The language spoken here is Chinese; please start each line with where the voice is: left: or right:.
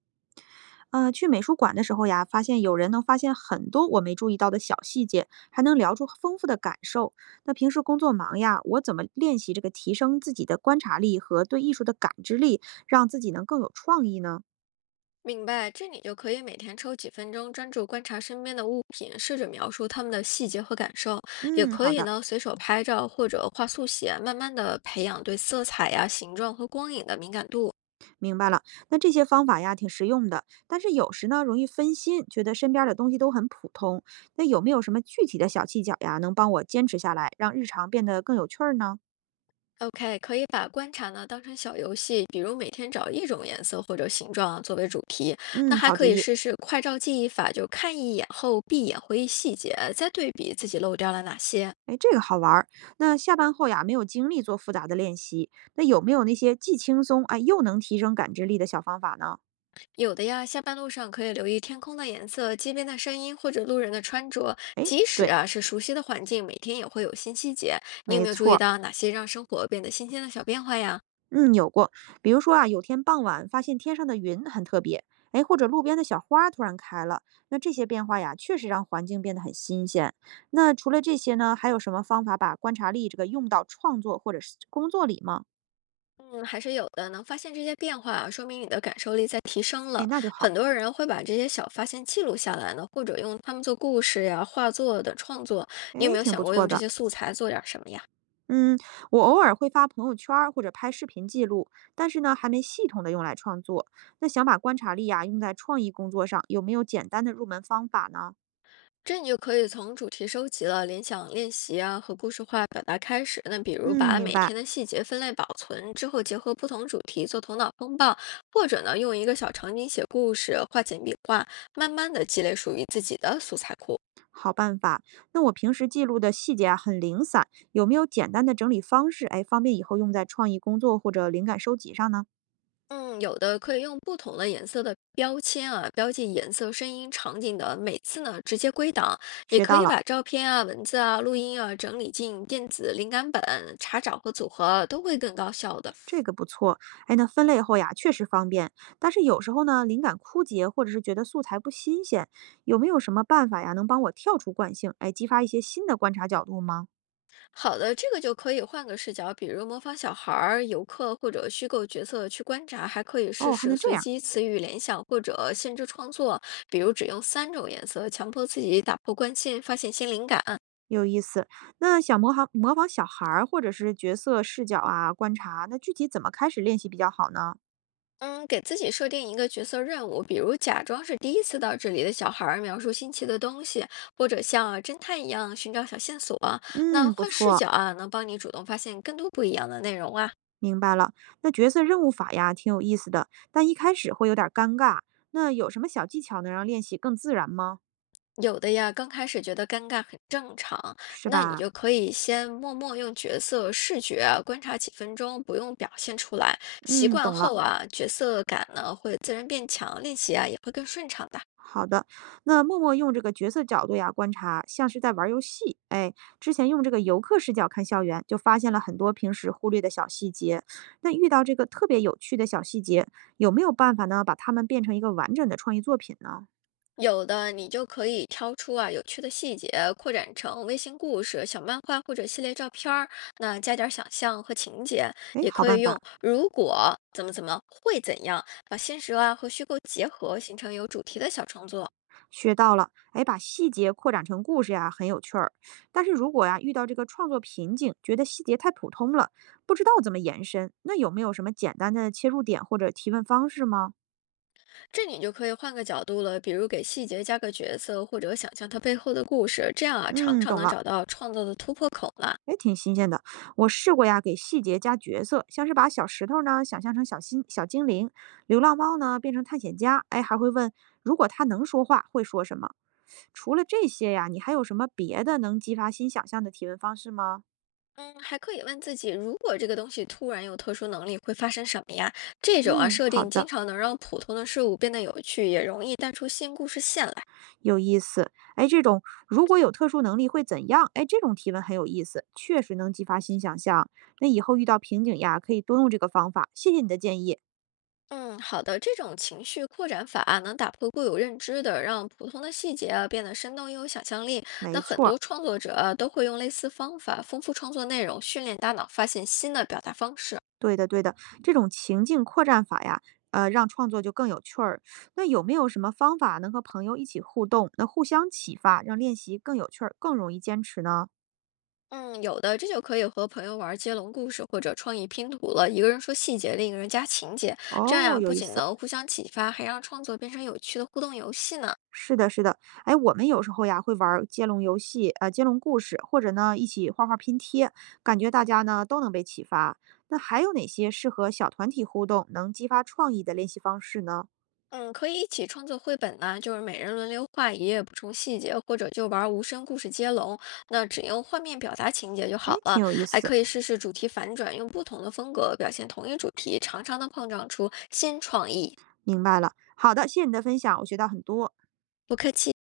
right: 嗯，去美术馆的时候呀，发现有人能发现很多我没注意到的小细节，还能聊出丰富的感受。那平时工作忙呀，我怎么练习这个提升自己的观察力和对艺术的感知力，让自己能更有创意呢？
left: 明白，这你就可以每天抽几分钟，专注观察身边的物品，试着描述它们的细节和感受。也
right: 嗯，
left: 可
right: 好
left: 以
right: 的，
left: 呢，随手拍照或者画速写，慢慢的培养对色彩呀、形状和光影的敏感度。
right: 明白了。那这些方法呀，挺实用的，但是有时呢，容易分心，觉得身边儿的东西都很普通。那有没有什么具体的小技巧呀，能帮我坚持下来，让日常变得更有趣儿呢？
left: OK,可以把观察呢当成小游戏，比如每天找一种颜色或者形状啊作为主题。那
right: 嗯，
left: 还
right: 好
left: 可
right: 主
left: 以
right: 意。
left: 试试快照记忆法，就看一眼后闭眼回忆细节，再对比自己漏掉了哪些。
right: 哎，这个好玩儿。那下班后呀，没有精力做复杂的练习，那有没有那些既轻松哎又能提升感知力的小方法呢？
left: 有的呀，下班路上可以留意天空的颜色、街边的声音或者路人的穿着。即使
right: 对，
left: 啊是熟悉的环境，每天也会有新细节。你有
right: 没
left: 没有注
right: 错
left: 意
right: 儿，
left: 到哪些让生活变得新鲜的小变化呀？
right: 嗯，有过。比如说啊，有天傍晚发现天上的云很特别，哎，或者路边的小花突然开了，那这些变化呀，确实让环境变得很新鲜。那除了这些呢，还有什么方法把观察力这个用到创作或者是工作里吗？
left: 嗯，还是有的。能发现这些变化啊，说明你的感受力在提升
right: 哎，
left: 了。
right: 那就好，
left: 很多人会把这些小发现记录下来呢，或者用它们做故事呀、画作的创作。你有
right: 哎，
left: 没有
right: 挺
left: 想
right: 不
left: 过
right: 错
left: 用这
right: 的。
left: 些素材做点儿什么呀？
right: 嗯，我偶尔会发朋友圈儿或者拍视频记录，但是呢，还没系统的用来创作。那想把观察力啊用在创意工作上，有没有简单的入门方法呢？
left: 这你就可以从主题收集了、联想练习啊和故事化表达开始。那比如
right: 嗯，
left: 把
right: 明
left: 每
right: 白，
left: 天的细节分类保存之后，结合不同主题做头脑风暴，或者呢用一个小场景写故事、画简笔画，慢慢的积累属于自己的素材库。
right: 好办法。那我平时记录的细节啊很零散，有没有简单的整理方式？哎，方便以后用在创意工作或者灵感收集上呢？
left: 嗯，有的可以用不同的颜色的标签啊，标记颜色、声音、场景的，每次呢直接归档，也
right: 学
left: 可
right: 到
left: 以
right: 了。
left: 把照片啊、文字啊、录音啊整理进电子灵感本，查找和组合都会更高效的。
right: 这个不错，哎，那分类后呀，确实方便。但是有时候呢，灵感枯竭，或者是觉得素材不新鲜，有没有什么办法呀，能帮我跳出惯性，哎，激发一些新的观察角度吗？
left: 好的，这个就可以换个视角，比如模仿小孩儿、游客或者虚构角色去观察，还可以试
right: 哦，还
left: 试
right: 能这
left: 随
right: 样，
left: 机词语联想或者限制创作，比如只用三种颜色，强迫自己打破惯性，发现新灵感。
right: 有意思。那想模仿小孩儿或者是角色视角啊，观察，那具体怎么开始练习比较好呢？
left: 嗯，给自己设定一个角色任务，比如假装是第一次到这里的小孩儿，描述新奇的东西，或者像侦探一样寻找小线索。那
right: 嗯，不
left: 换视
right: 错，
left: 角啊，能帮你主动发现更多不一样的内容啊。
right: 明白了。那角色任务法呀，挺有意思的，但一开始会有点儿尴尬。那有什么小技巧能让练习更自然吗？
left: 有的呀，刚开始觉得尴尬很正常，
right: 是
left: 那你
right: 吧？
left: 就可以先默默用角色视觉啊观察几分钟，不用表现出来。习
right: 嗯，
left: 惯
right: 懂了。
left: 后啊，角色感呢会自然变强，练习啊也会更顺畅的。
right: 好的，那默默用这个角色角度呀观察，像是在玩儿游戏。哎，之前用这个游客视角看校园，就发现了很多平时忽略的小细节。那遇到这个特别有趣的小细节，有没有办法呢？把它们变成一个完整的创意作品呢？
left: 有的你就可以挑出啊有趣的细节，扩展成微型故事、小漫画或者系列照片儿，那加点儿想象和情节，
right: 哎，
left: 也
right: 好
left: 可
right: 办
left: 以
right: 法，
left: 用如果怎么怎么会怎样，把现实啊和虚构结合，形成有主题的小创作。
right: 学到了。哎，把细节扩展成故事呀，很有趣儿。但是如果呀遇到这个创作瓶颈，觉得细节太普通了，不知道怎么延伸，那有没有什么简单的切入点或者提问方式吗？
left: 这你就可以换个角度了，比如给细节加个角色，或者想象它背后的故事，这样啊，常
right: 嗯，
left: 常
right: 懂
left: 能
right: 了。
left: 找到创作的突破口了。
right: 也挺新鲜的。我试过呀，给细节加角色，像是把小石头呢想象成小新小精灵，流浪猫呢变成探险家，哎，还会问如果它能说话会说什么。除了这些呀，你还有什么别的能激发新想象的提问方式吗？
left: 嗯，还可以问自己，如果这个东西突然有特殊能力，会发生什么呀？这种啊
right: 嗯，
left: 设
right: 好
left: 定经
right: 的，
left: 常能让普通的事物变得有趣，也容易带出新故事线来。
right: 有意思。哎，这种如果有特殊能力会怎样？哎，这种提问很有意思，确实能激发新想象。那以后遇到瓶颈呀，可以多用这个方法。谢谢你的建议，
left: 嗯，好的，这种情绪扩展法啊，能打破固有认知的，让普通的细节啊变得生动又有想象力。
right: 没
left: 那很
right: 错儿。
left: 多创作者啊都会用类似方法丰富创作内容，训练大脑发现新的表达方式。
right: 对的，对的，这种情境扩展法呀，让创作就更有趣儿。那有没有什么方法能和朋友一起互动，那互相启发，让练习更有趣儿，更容易坚持呢？
left: 嗯，有的，这就可以和朋友玩接龙故事或者创意拼图了。一个人说细节，另一个人加情节，这样
right: 哦，
left: 呀、
right: 有
left: 不
right: 意
left: 仅
right: 思。
left: 能互相启发，还让创作变成有趣的互动游戏呢。
right: 是的，是的，哎，我们有时候呀会玩儿接龙游戏，接龙故事，或者呢一起画画拼贴，感觉大家呢都能被启发。那还有哪些适合小团体互动、能激发创意的练习方式呢？
left: 嗯，可以一起创作绘本呢，就是每人轮流画一页，补充细节，或者就玩无声故事接龙，那只用画面表达情节就
right: 哎，
left: 好
right: 挺
left: 了。
right: 有意
left: 还
right: 思，
left: 可以试试主题反转，用不同的风格表现同一主题，常常能碰撞出新创意。
right: 明白了。好的，谢谢你的分享，我学到很多。
left: 不客气。